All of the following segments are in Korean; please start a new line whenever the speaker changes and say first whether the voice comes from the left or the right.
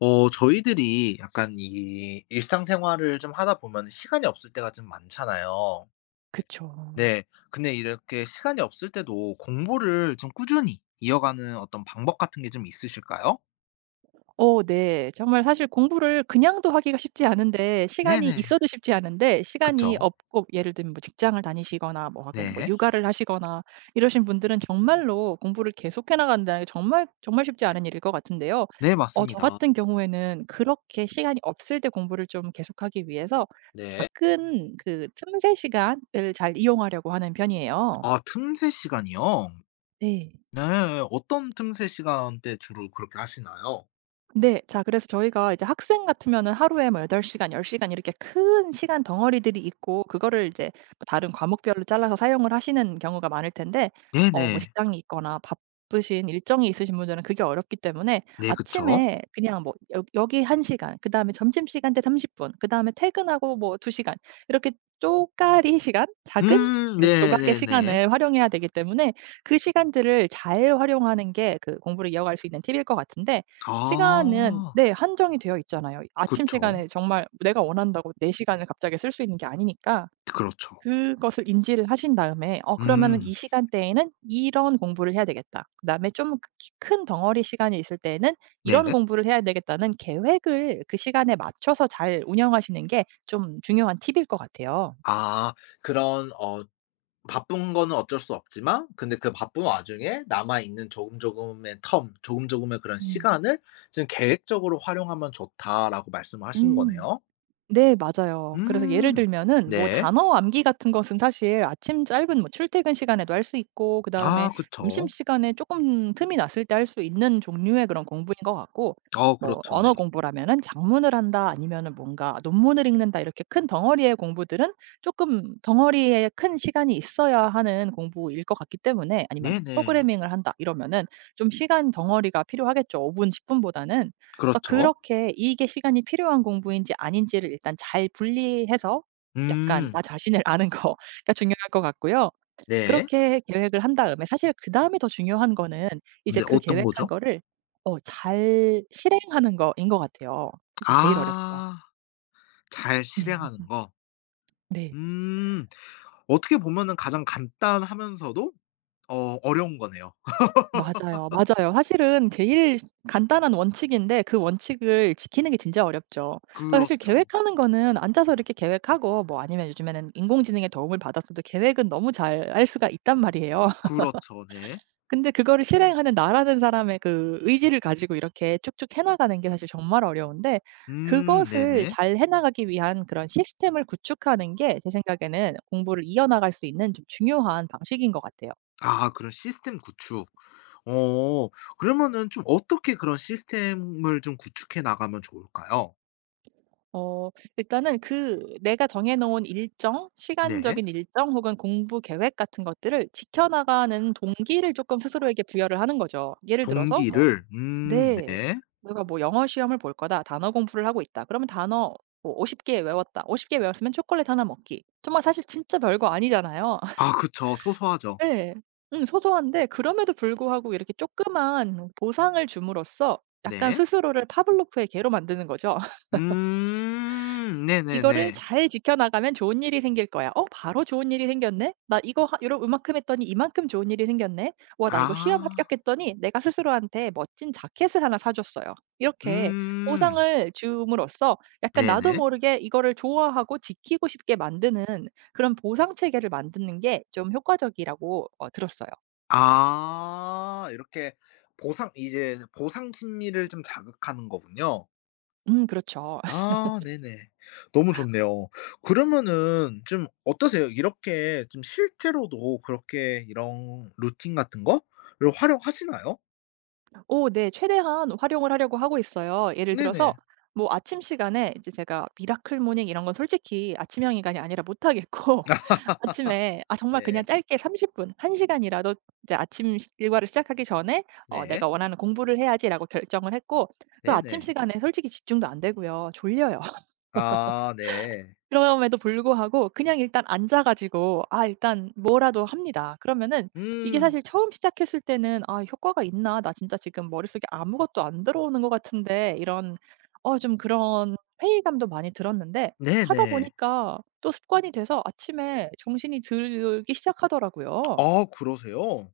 left: 어 저희들이 약간 이 일상생활을 좀 하다 보면 시간이 없을 때가 좀 많잖아요.
right: 그쵸.
left: 네. 근데 이렇게 시간이 없을 때도 공부를 좀 꾸준히 이어가는 어떤 방법 같은 게 좀 있으실까요?
right: 네. 정말 사실 공부를 그냥도 하기가 쉽지 않은데 시간이
left: 네네.
right: 있어도 쉽지 않은데, 시간이
left: 그쵸.
right: 없고 예를 들면 뭐 직장을 다니시거나 뭐 혹은 뭐
left: 네.
right: 육아를 하시거나 이러신 분들은 정말로 공부를 계속해 나간다는 게 정말 정말 쉽지 않은 일일 것 같은데요.
left: 네
right: 저
left: 맞습니다.
right: 같은 경우에는 그렇게 시간이 없을 때 공부를 좀 계속하기 위해서
left: 네.
right: 작은 그 틈새 시간을 잘 이용하려고 하는 편이에요.
left: 아 틈새 시간이요?
right: 네.
left: 네. 어떤 틈새 시간 때 주로 그렇게 하시나요?
right: 네. 자, 그래서 저희가 이제 학생 같으면은 하루에 뭐 8시간 시간, 10시간 시간 이렇게 큰 시간 덩어리들이 있고, 그거를 이제 뭐 다른 과목별로 잘라서 사용을 하시는 경우가 많을 텐데, 뭐
left: 네네.
right: 직장이 있거나 바쁘신 일정이 있으신 분들은 그게 어렵기 때문에
left: 네 그쵸.
right: 아침에 그냥 뭐 여 여기 1시간 시간, 그다음에 점심시간 때 30분 분, 그다음에 퇴근하고 뭐 2시간 시간, 이렇게 쪼까리 시간, 작은 그 조각의
left: 네네네.
right: 시간을 활용해야 되기 때문에, 그 시간들을 잘 활용하는 게 그 공부를 이어갈 수 있는 팁일 것 같은데, 시간은
left: 아.
right: 네 한정이 되어 있잖아요. 아침
left: 그쵸.
right: 시간에 정말 내가 원한다고 내 시간을 갑자기 쓸 수 있는 게 아니니까
left: 그렇죠.
right: 그것을 인지를 하신 다음에 '어, 그러면은
left: 음.
right: 이 시간대에는 이런 공부를 해야 되겠다.' 그다음에 좀 큰 덩어리 시간이 있을 때에는
left: 네.
right: '이런
left: 네?
right: 공부를 해야 되겠다.'는 계획을 그 시간에 맞춰서 잘 운영하시는 게 좀 중요한 팁일 것 같아요.
left: 아 그런 어 바쁜 거는 어쩔 수 없지만 근데 그 바쁜 와중에 남아 있는 조금 조금의 텀, 조금 조금의 그런
right: 음.
left: 시간을 지금 계획적으로 활용하면 좋다라고 말씀을 하신
right: 음.
left: 거네요.
right: 네 맞아요. 그래서 예를
left: 음.
right: 들면은 뭐
left: 네.
right: 단어 암기 같은 것은 사실 아침 짧은 뭐 출퇴근 시간에도 할 수 있고, 그다음에
left: 아 그쵸.
right: 점심시간에 조금 틈이 났을 때 할 수 있는 종류의 그런 공부인 것 같고,
left: 어
right: 뭐
left: 그렇죠. 네.
right: 언어 공부라면은 작문을 한다, 아니면은 뭔가 논문을 읽는다, 이렇게 큰 덩어리의 공부들은 조금 덩어리에 큰 시간이 있어야 하는 공부일 것 같기 때문에, 아니면 뭐
left: 네네.
right: 프로그래밍을 한다 이러면은 좀 시간 덩어리가 필요하겠죠, 5분 분, 10분 분보다는. 그래서
left: 그렇죠.
right: 그렇게 이게 시간이 필요한 공부인지 아닌지를 일단 잘 분리해서 약간
left: 음.
right: 나 자신을 아는 거가 중요할 것 같고요.
left: 네.
right: 그렇게 계획을 한 다음에 사실 그다음에 더 중요한 거는 이제
left: 근데
right: 그
left: 어떤
right: 계획한
left: 거죠?
right: 거를 잘 실행하는 거인 것 같아요. 사실 제일 어렵죠.
left: 아 잘 실행하는 거.
right: 네.
left: 음. 어떻게 보면은 가장 간단하면서도 어 어려운 거네요.
right: 맞아요, 맞아요. 사실은 제일 간단한 원칙인데 그 원칙을 지키는 게 진짜 어렵죠. 그래서 사실
left: 그렇죠.
right: 계획하는 거는 앉아서 이렇게 계획하고, 뭐 아니면 요즘에는 인공지능의 도움을 받았어도 계획은 너무 잘 할 수가 있단 말이에요.
left: 그렇죠. 네.
right: 근데 그거를 실행하는 나라는 사람의 그 의지를 가지고 이렇게 쭉쭉 해 나가는 게 사실 정말 어려운데, 그것을
left: 네네.
right: 잘 해 나가기 위한 그런 시스템을 구축하는 게 제 생각에는 공부를 이어나갈 수 있는 좀 중요한 방식인 것 같아요.
left: 아 그런 시스템 구축. 어 그러면은 좀 어떻게 그런 시스템을 좀 구축해 나가면 좋을까요?
right: 어 일단은 그 내가 정해 놓은 일정,
left: 네.
right: 시간적인 일정 혹은 공부 계획 같은 것들을 지켜 나가는 동기를 조금 스스로에게 부여를 하는 거죠. 예를 들어서 뭐,
left: 동기를
right: 네.
left: 네.
right: 내가 뭐 '영어 시험을 볼 거다. 단어 공부를 하고 있다.' 그러면 단어 뭐 50개 외웠다, 50개 외웠으면 초콜릿 하나 먹기. 정말 사실 진짜 별거 아니잖아요.
left: 아 그쵸. 소소하죠.
right: 네, 소소한데 그럼에도 불구하고 이렇게 조그만 보상을 줌으로써 약간
left: 네.
right: 스스로를 파블로프의 개로 만드는 거죠. 이거를
left: 네네네.
right: 잘 지켜나가면 좋은 일이 생길 거야. '어, 바로 좋은 일이 생겼네. 나 이거 하 요러 요만큼 했더니 이만큼 좋은 일이 생겼네. 와, 나 이거 시험
left: 아.
right: 합격했더니 내가 스스로한테 멋진 자켓을 하나 사 줬어요.' 이렇게
left: 음
right: 보상을 줌으로써 약간 나도
left: 네네.
right: 모르게 이거를 좋아하고 지키고 싶게 만드는 그런 보상 체계를 만드는 게 좀 효과적이라고 들었어요.
left: 아 이렇게 보상 이제 보상 심리를 좀 자극하는 거군요.
right: 그렇죠.
left: 아 네네. 너무 좋네요. 그러면은 좀 어떠세요? 이렇게 좀 실제로도 그렇게 이런 루틴 같은 거를 활용하시나요?
right: 오, 네. 최대한 활용을 하려고 하고 있어요. 예를 들어서
left: 네네.
right: 뭐 아침 시간에 이제 제가 미라클 모닝 이런 건 솔직히 아침형 인간이 아니라 못 하겠고 아침에 정말 그냥
left: 네.
right: 짧게 30분 분, 1시간 시간이라도 이제 아침 시 일과를 시작하기 전에
left: 네.
right: '내가 원하는 공부를 해야지.'라고 결정을 했고, 그 아침
left: 네네.
right: 시간에 솔직히 집중도 안 되고요. 졸려요.
left: 아 네.
right: 그럼에도 불구하고 그냥 일단 앉아 가지고 아 일단 뭐라도 합니다. 그러면은 이게
left: 음.
right: 사실 처음 시작했을 때는 '아, 효과가 있나? 나 진짜 지금 머릿속에 아무것도 안 들어오는 것 같은데.' 이런 좀 그런 회의감도 많이 들었는데, 하다
left: 네네.
right: 보니까 또 습관이 돼서 아침에 정신이 들기 시작하더라고요.
left: 아 그러세요?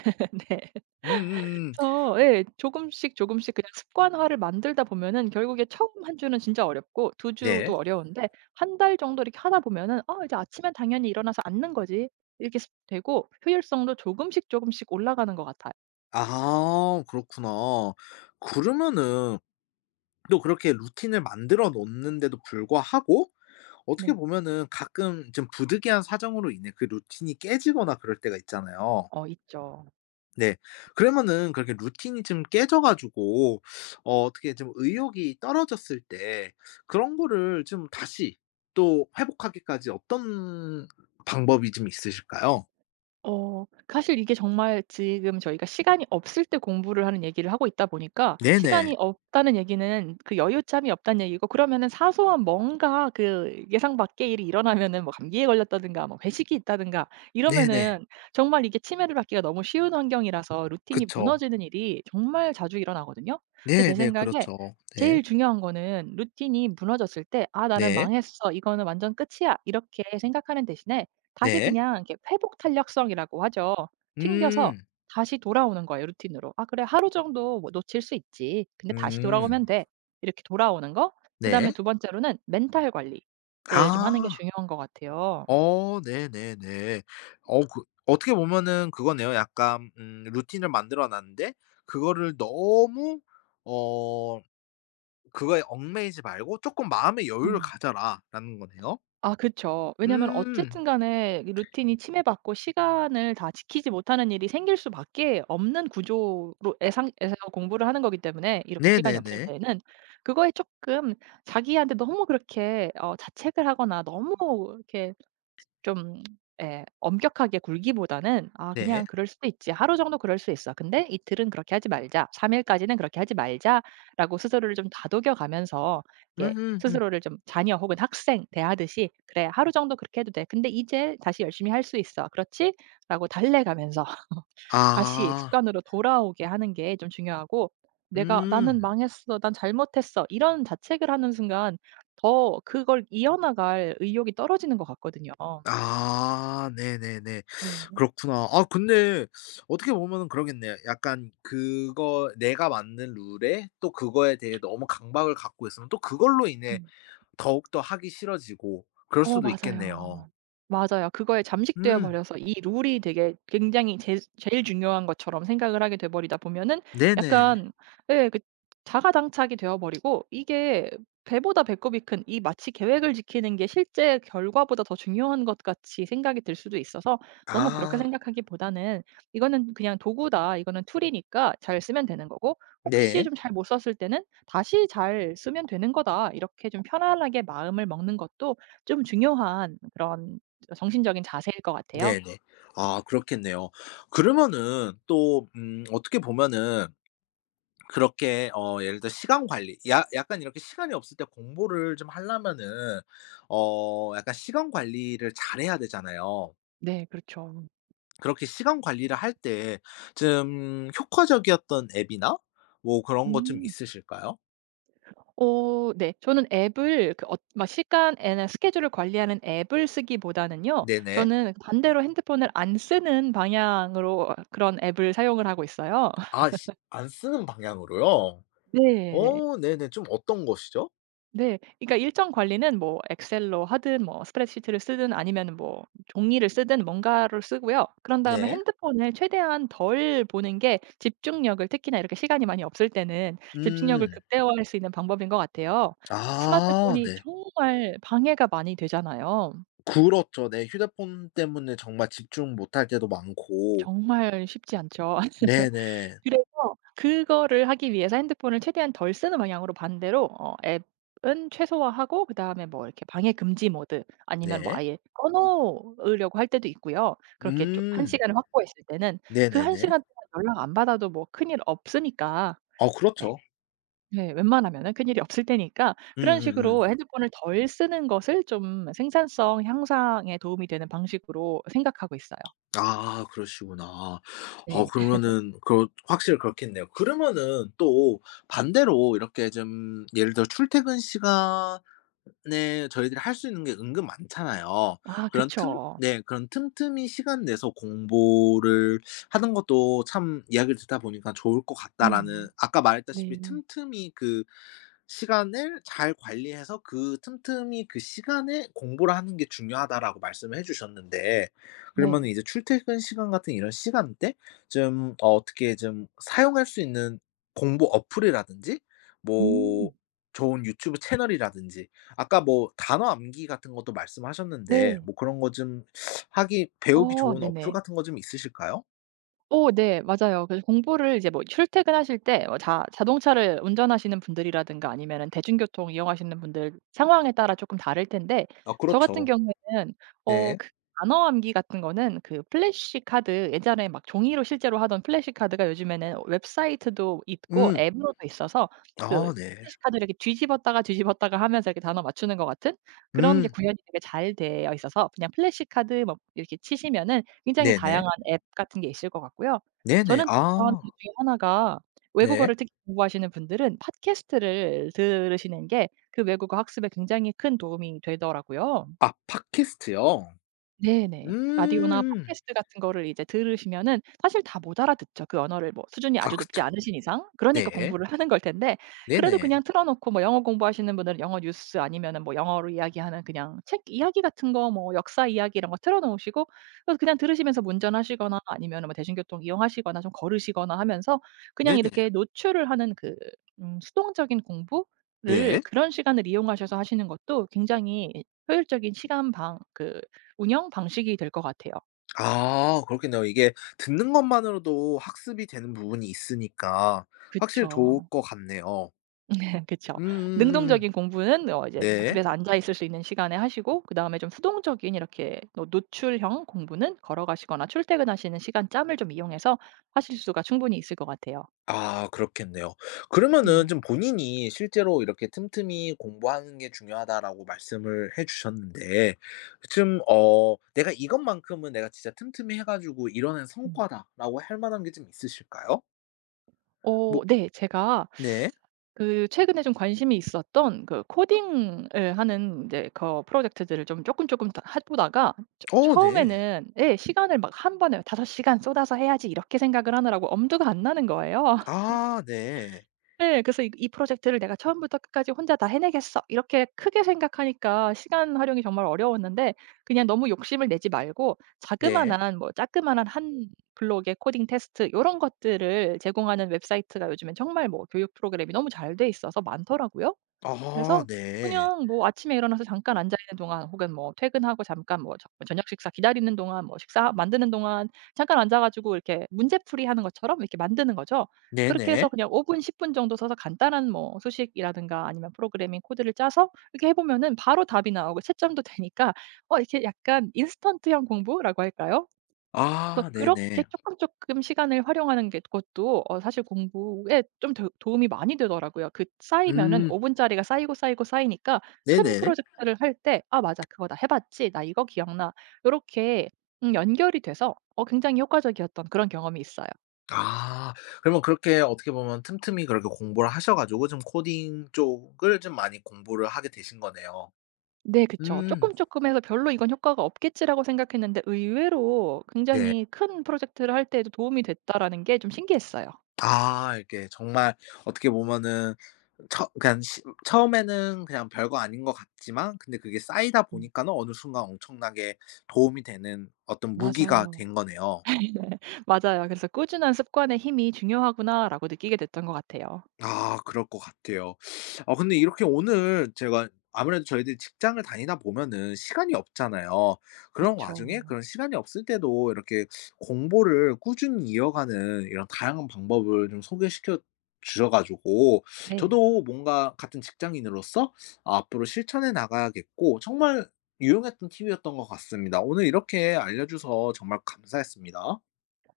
right: 네.
left: 음음음.
right: 그쵸. 예. 조금씩 조금씩 그냥 습관화를 만들다 보면은 결국에 처음 한 주는 진짜 어렵고 두 주도
left: 네.
right: 어려운데, 한 달 정도 이렇게 하다 보면은 '아, 이제 아침엔 당연히 일어나서 앉는 거지.' 이렇게 습 되고, 효율성도 조금씩 조금씩 올라가는 것 같아요.
left: 아 그렇구나. 그러면은 또 그렇게 루틴을 만들어 놓는데도 불구하고 어떻게
right: 네.
left: 보면은 가끔 좀 부득이한 사정으로 인해 그 루틴이 깨지거나 그럴 때가 있잖아요.
right: 있죠.
left: 네. 그러면은 그렇게 루틴이 좀 깨져 가지고 어 어떻게 좀 의욕이 떨어졌을 때 그런 거를 좀 다시 또 회복하기까지 어떤 방법이 좀 있으실까요?
right: 사실 이게 정말 지금 저희가 시간이 없을 때 공부를 하는 얘기를 하고 있다 보니까,
left: 네네.
right: 시간이 없다는 얘기는 그 여유짬이 없다는 얘기고, 그러면은 사소한 뭔가 그 예상 밖의 일이 일어나면은, 뭐 감기에 걸렸다든가, 뭐 회식이 있다든가
left: 네네.
right: 이러면은 정말 이게 치매를 받기가 너무 쉬운 환경이라서 루틴이
left: 그쵸.
right: 무너지는 일이 정말 자주 일어나거든요. 근데 제
left: 네네.
right: 생각에
left: 그렇죠. 네.
right: 제일 중요한 거는, 루틴이 무너졌을 때 '아, 나는
left: 네.
right: 망했어. 이거는 완전 끝이야.' 이렇게 생각하는 대신에 다시
left: 네.
right: 그냥 이렇게 회복 탄력성이라고 하죠. 튕겨서
left: 음.
right: 다시 돌아오는 거예요, 루틴으로. '아, 그래. 하루 정도 뭐 놓칠 수 있지. 근데 다시
left: 음.
right: 돌아오면 돼.' 이렇게 돌아오는 거. 그다음에
left: 네.
right: 두 번째로는 멘탈 관리를 좀 하는 게
left: 아.
right: 중요한 것 같아요.
left: 어 네네네. 어 그 어떻게 보면은 그거네요. 약간 루틴을 만들어 놨는데 그거를 너무 어 그거에 얽매이지 말고 조금 마음의 여유를
right: 음.
left: 가져라.'라는 거네요.
right: 아 그쵸. 왜냐면
left: 음.
right: 어쨌든 간에 이 루틴이 침해받고 시간을 다 지키지 못하는 일이 생길 수밖에 없는 구조로 예상 에서 공부를 하는 거기 때문에 이렇게 시간이 없을
left: 네네네.
right: 때에는 그거에 조금, 자기한테 너무 그렇게 자책을 하거나 너무 이렇게 좀 예 엄격하게 굴기보다는 '아,
left: 네.
right: 그냥 그럴 수도 있지. 하루 정도 그럴 수 있어. 근데 이틀은 그렇게 하지 말자. 3일 일까지는 그렇게 하지 말자.'라고 스스로를 좀 다독여 가면서, 이렇게
left: 음음음.
right: 스스로를 좀 자녀 혹은 학생 대하듯이 '그래, 하루 정도 그렇게 해도 돼. 근데 이제 다시 열심히 할 수 있어, 그렇지?'라고 달래가면서 다시
left: 아.
right: 습관으로 돌아오게 하는 게 좀 중요하고, 내가 '나는
left: 음.
right: 망했어. 난 잘못했어.' 이런 자책을 하는 순간 더 그걸 이어나갈 의욕이 떨어지는 것 같거든요.
left: 아 네네네.
right: 네.
left: 그렇구나. 아 근데 어떻게 보면은 그러겠네요. 약간 그거 내가 만든 룰에 또 그거에 대해 너무 강박을 갖고 있으면 또 그걸로 인해
right: 음.
left: 더욱더 하기 싫어지고 그럴 수도 있겠네요.
right: 맞아요. 맞아요. 그거에 잠식되어
left: 음
right: 버려서 이 룰이 되게 굉장히 제 제일 중요한 것처럼 생각을 하게 돼 버리다 보면은
left: 네네.
right: 약간, 예, 그 자가당착이 되어 버리고, 이게 배보다 배꼽이 큰, 이 마치 계획을 지키는 게 실제 결과보다 더 중요한 것 같이 생각이 들 수도 있어서 너무 그렇게
left: 아
right: 생각하기보다는 '이거는 그냥 도구다. 이거는 툴이니까 잘 쓰면 되는 거고, 혹시
left: 네.
right: 좀 잘 못 썼을 때는 다시 잘 쓰면 되는 거다.' 이렇게 좀 편안하게 마음을 먹는 것도 좀 중요한 그런 정신적인 자세일 것 같아요.
left: 네네. 아 그렇겠네요. 그러면은 또 어떻게 보면은 그렇게 어 예를 들어 시간 관리 야 약간 이렇게 시간이 없을 때 공부를 좀 하려면은 어 약간 시간 관리를 잘해야 되잖아요.
right: 네, 그렇죠.
left: 그렇게 시간 관리를 할 때 좀 효과적이었던 앱이나 뭐 그런 것 좀
right: 음.
left: 있으실까요?
right: 네. 저는 앱을, 그 막 시간에는 스케줄을 관리하는 앱을 쓰기보다는요,
left: 네네.
right: 저는 반대로 핸드폰을 안 쓰는 방향으로 그런 앱을 사용을 하고 있어요.
left: 아 시 안 쓰는 방향으로요?
right: 네.
left: 어 네네. 좀 어떤 것이죠?
right: 네. 그러니까 일정 관리는 뭐 엑셀로 하든, 뭐 스프레드시트를 쓰든, 아니면은 뭐 종이를 쓰든 뭔가를 쓰고요. 그런 다음에
left: 네.
right: 핸드폰을 최대한 덜 보는 게 집중력을, 특히나 이렇게 시간이 많이 없을 때는 집중력을
left: 음.
right: 극대화할 수 있는 방법인 것 같아요.
left: 아
right: 스마트폰이
left: 네.
right: 정말 방해가 많이 되잖아요.
left: 그렇죠. 네. 휴대폰 때문에 정말 집중 못할 때도 많고.
right: 정말 쉽지 않죠.
left: 네네.
right: 그래서 그거를 하기 위해서 핸드폰을 최대한 덜 쓰는 방향으로, 반대로 앱은 최소화하고, 그다음에 뭐 이렇게 방해 금지 모드, 아니면 뭐
left: 네.
right: 아예 꺼 놓으려고 할 때도 있고요. 그렇게 좀 한
left: 음.
right: 시간을 확보했을 때는 그 한
left: 네네네.
right: 시간 동안 연락 안 받아도 뭐 큰일 없으니까.
left: 어
right: 네.
left: 그렇죠.
right: 네. 웬만하면은 큰일이 없을 테니까, 그런
left: 음음음.
right: 식으로 핸드폰을 덜 쓰는 것을 좀 생산성 향상에 도움이 되는 방식으로 생각하고 있어요.
left: 아 그러시구나. 어
right: 네.
left: 그러면은 그 확실히 그렇겠네요. 그러면은 또 반대로 이렇게 좀 예를 들어 출퇴근 시간에 저희들이 할 수 있는 게 은근 많잖아요.
right: 아
left: 그런 틈
right: 그쵸.
left: 네 그런 틈틈이 시간 내서 공부를 하는 것도 참 이야기를 듣다 보니까 좋을 것 같다라는
right: 음.
left: 아까 말했다시피
right: 네.
left: 틈틈이 그 시간을 잘 관리해서 그 틈틈이 그 시간에 공부를 하는 게 중요하다라고 말씀을 해 주셨는데
right: 네.
left: 그러면은 이제 출퇴근 시간 같은 이런 시간대 좀 어 어떻게 좀 사용할 수 있는 공부 어플이라든지 뭐
right: 음.
left: 좋은 유튜브 채널이라든지 아까 뭐 단어 암기 같은 것도 말씀하셨는데
right: 네.
left: 뭐 그런 거 좀 하기 배우기 좋은 어플
right: 네네.
left: 같은 거 좀 있으실까요?
right: 네. 맞아요. 그래서 공부를 이제, 뭐 출퇴근하실 때 뭐 자 자동차를 운전하시는 분들이라든가 아니면은 대중교통 이용하시는 분들, 상황에 따라 쪼끔 다를 텐데
left: 아
right: 저 같은
left: 그렇죠.
right: 경우에는
left: 네.
right: 그 단어 암기 같은 거는, 그 플래시카드, 예전에 막 종이로 실제로 하던 플래시카드가 요즘에는 웹사이트도 있고
left: 음.
right: 앱으로도 있어서, 그
left: 아 네.
right: 플래시카드를 이렇게 뒤집었다가 뒤집었다가 하면서 이렇게 단어 맞추는 것 같은 그런 게
left: 음.
right: 구현이 되게 잘 되어 있어서 그냥 플래시카드 뭐 이렇게 치시면은 굉장히
left: 네네.
right: 다양한 앱 같은 게 있을 것 같고요.
left: 네네.
right: 저는 또 좋아하는
left: 아
right: 이유 중에 하나가,
left: 네.
right: 외국어를 특히 공부하시는 분들은 팟캐스트를 들으시는 게 그 외국어 학습에 굉장히 큰 도움이 되더라고요.
left: 아 팟캐스트요?
right: 네네. 라디오나
left: 음.
right: 팟캐스트 같은 거를 이제 들으시면은 사실 다 못 알아듣죠, 그 언어를 뭐 수준이
left: 아
right: 아주 높지
left: 그쵸.
right: 않으신 이상. 그러니까
left: 네.
right: 공부를 하는 걸 텐데, 그래도
left: 네네.
right: 그냥 틀어 놓고 뭐 영어 공부하시는 분들은 영어 뉴스, 아니면은 뭐 영어로 이야기하는 그냥 책 이야기 같은 거, 뭐 역사 이야기 이런 거 틀어 놓으시고, 그래서 그냥 들으시면서 운전하시거나, 아니면은 뭐 대중교통 이용하시거나, 좀 걸으시거나 하면서 그냥
left: 네네.
right: 이렇게 노출을 하는 그 수동적인 공부를
left: 네.
right: 그런 시간을 이용하셔서 하시는 것도 굉장히 효율적인 시간 방그 운영 방식이 될 것 같아요.
left: 아 그렇겠네요. 이게 듣는 것만으로도 학습이 되는 부분이 있으니까 확실히 좋을
right: 그쵸.
left: 것 같네요.
right: 그쵸.
left: 음.
right: 능동적인 공부는 이제
left: 네.
right: 집에서 앉아 있을 수 있는 시간에 하시고, 그다음에 좀 수동적인 이렇게 노 노출형 공부는 걸어가시거나 출퇴근하시는 시간 짬을 좀 이용해서 하실 수가 충분히 있을 것 같아요.
left: 아 그렇겠네요. 그러면은
right: 네.
left: 좀 본인이 실제로 이렇게 틈틈이 "공부하는 게 중요하다."라고 말씀을 해 주셨는데 좀 어 내가 이것만큼은 내가 진짜 틈틈이 해 가지고 이뤄낸
right: 음.
left: 성과다라고 할 만한 게 좀 있으실까요? 뭐
right: 네. 제가
left: 네.
right: 그 최근에 좀 관심이 있었던 그 코딩을 하는 이제 그 프로젝트들을 좀 조금 조금 다 해 보다가 처
left: 어 네.
right: 처음에는 예 시간을 막 한 번에 5시간 쏟아서 해야지 이렇게 생각을 하느라고 엄두가 안 나는 거예요.
left: 아 네.
right: 예. 그래서 '이 프로젝트를 내가 처음부터 끝까지 혼자 다 해내겠어.' 이렇게 크게 생각하니까 시간 활용이 정말 어려웠는데, 그냥 너무 욕심을 내지 말고,
left: 네.
right: 자그마한, 한 블록의 코딩 테스트 이런 것들을 제공하는 웹사이트가 요즘엔 정말, 뭐 교육 프로그램이 너무 잘 돼 있어서 많더라고요.
left: 아
right: 그래서
left: 네.
right: 그냥 뭐 아침에 일어나서 잠깐 앉아 있는 동안, 혹은 뭐 퇴근하고 잠깐 뭐저 뭐 저녁 식사 기다리는 동안, 뭐 식사 만드는 동안 잠깐 앉아 가지고 이렇게 문제풀이 하는 것처럼 이렇게 만드는 거죠. 그렇게 해서
left: 네네.
right: 그냥 5분, 10분 정도 써서 간단한 뭐 수식이라든가 아니면 프로그래밍 코드를 짜서 이렇게 해 보면은 바로 답이 나오고 채점도 되니까, 이렇게 약간 인스턴트형 공부라고 할까요? 그래서
left: 아
right: 그렇게
left: 네네.
right: 쪼끔쪼끔 시간을 활용하는 게 그것도 사실 공부에 좀 도 도움이 많이 되더라고요. 그 쌓이면은
left: 음
right: 5분짜리 분짜리가 쌓이고 쌓이고 쌓이니까 큰
left: 네네.
right: 프로젝트를 할 때 '아 맞아. 그거 나 해 봤지. 나 이거 기억나.' 요렇게 연결이 돼서 굉장히 효과적이었던 그런 경험이 있어요.
left: 아 그러면 그렇게 어떻게 보면 틈틈이 그렇게 공부를 하셔 가지고 좀 코딩 쪽을 좀 많이 공부를 하게 되신 거네요.
right: 네
left: 네
right: 그쵸. 쪼끔쪼끔 해서 '별로 이건 효과가 없겠지.'라고 생각했는데 의외로
left: 네.
right: 굉장히 큰 프로젝트를 할 때에도 도움이 됐다라는 게 좀 신기했어요.
left: 아 이렇게 정말 어떻게 보면은 처 그냥 시 처음에는 그냥 별거 아닌 것 같지만 근데 그게 쌓이다
right: 음
left: 보니까는 어느 순간 엄청나게 도움이 되는 어떤 무기가
right: 맞아요.
left: 된 거네요.
right: 맞아요. 그래서 '꾸준한 습관의 힘이 중요하구나.'라고 느끼게 됐던 것 같아요.
left: 아 그럴 것 같아요. 아 근데 이렇게 오늘 제가 아무래도 저희들이 직장을 다니다 보면은 시간이 없잖아요. 그런
right: 그쵸.
left: 와중에 그런 시간이 없을 때도 이렇게 공부를 꾸준히 이어가는 이런 다양한 방법을 좀 소개시켜 주셔 가지고
right: 네.
left: 저도 뭔가 같은 직장인으로서 앞으로 실천해 나가야겠고 정말 유용했던 팁이었던 것 같습니다. 오늘 이렇게 알려 줘서 정말 감사했습니다.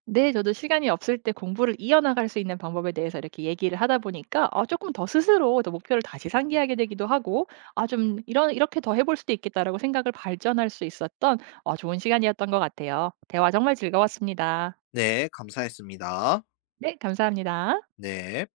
right: 네, 저도 시간이 없을 때 공부를 이어나갈 수 있는 방법에 대해서 이렇게 얘기를 하다 보니까 아금더 스스로 더 목표를 다시 상기하게 되기도 하고, 아 좀 '이런 이렇게 더 해볼 수도 있겠다.'라고 생각을 발전할 수 있었던 좋은 시간이었던 것 같아요. 대화 정말 즐거웠습니다.
left: 네 감사했습니다.
right: 네, 감사합니다.
left: 네.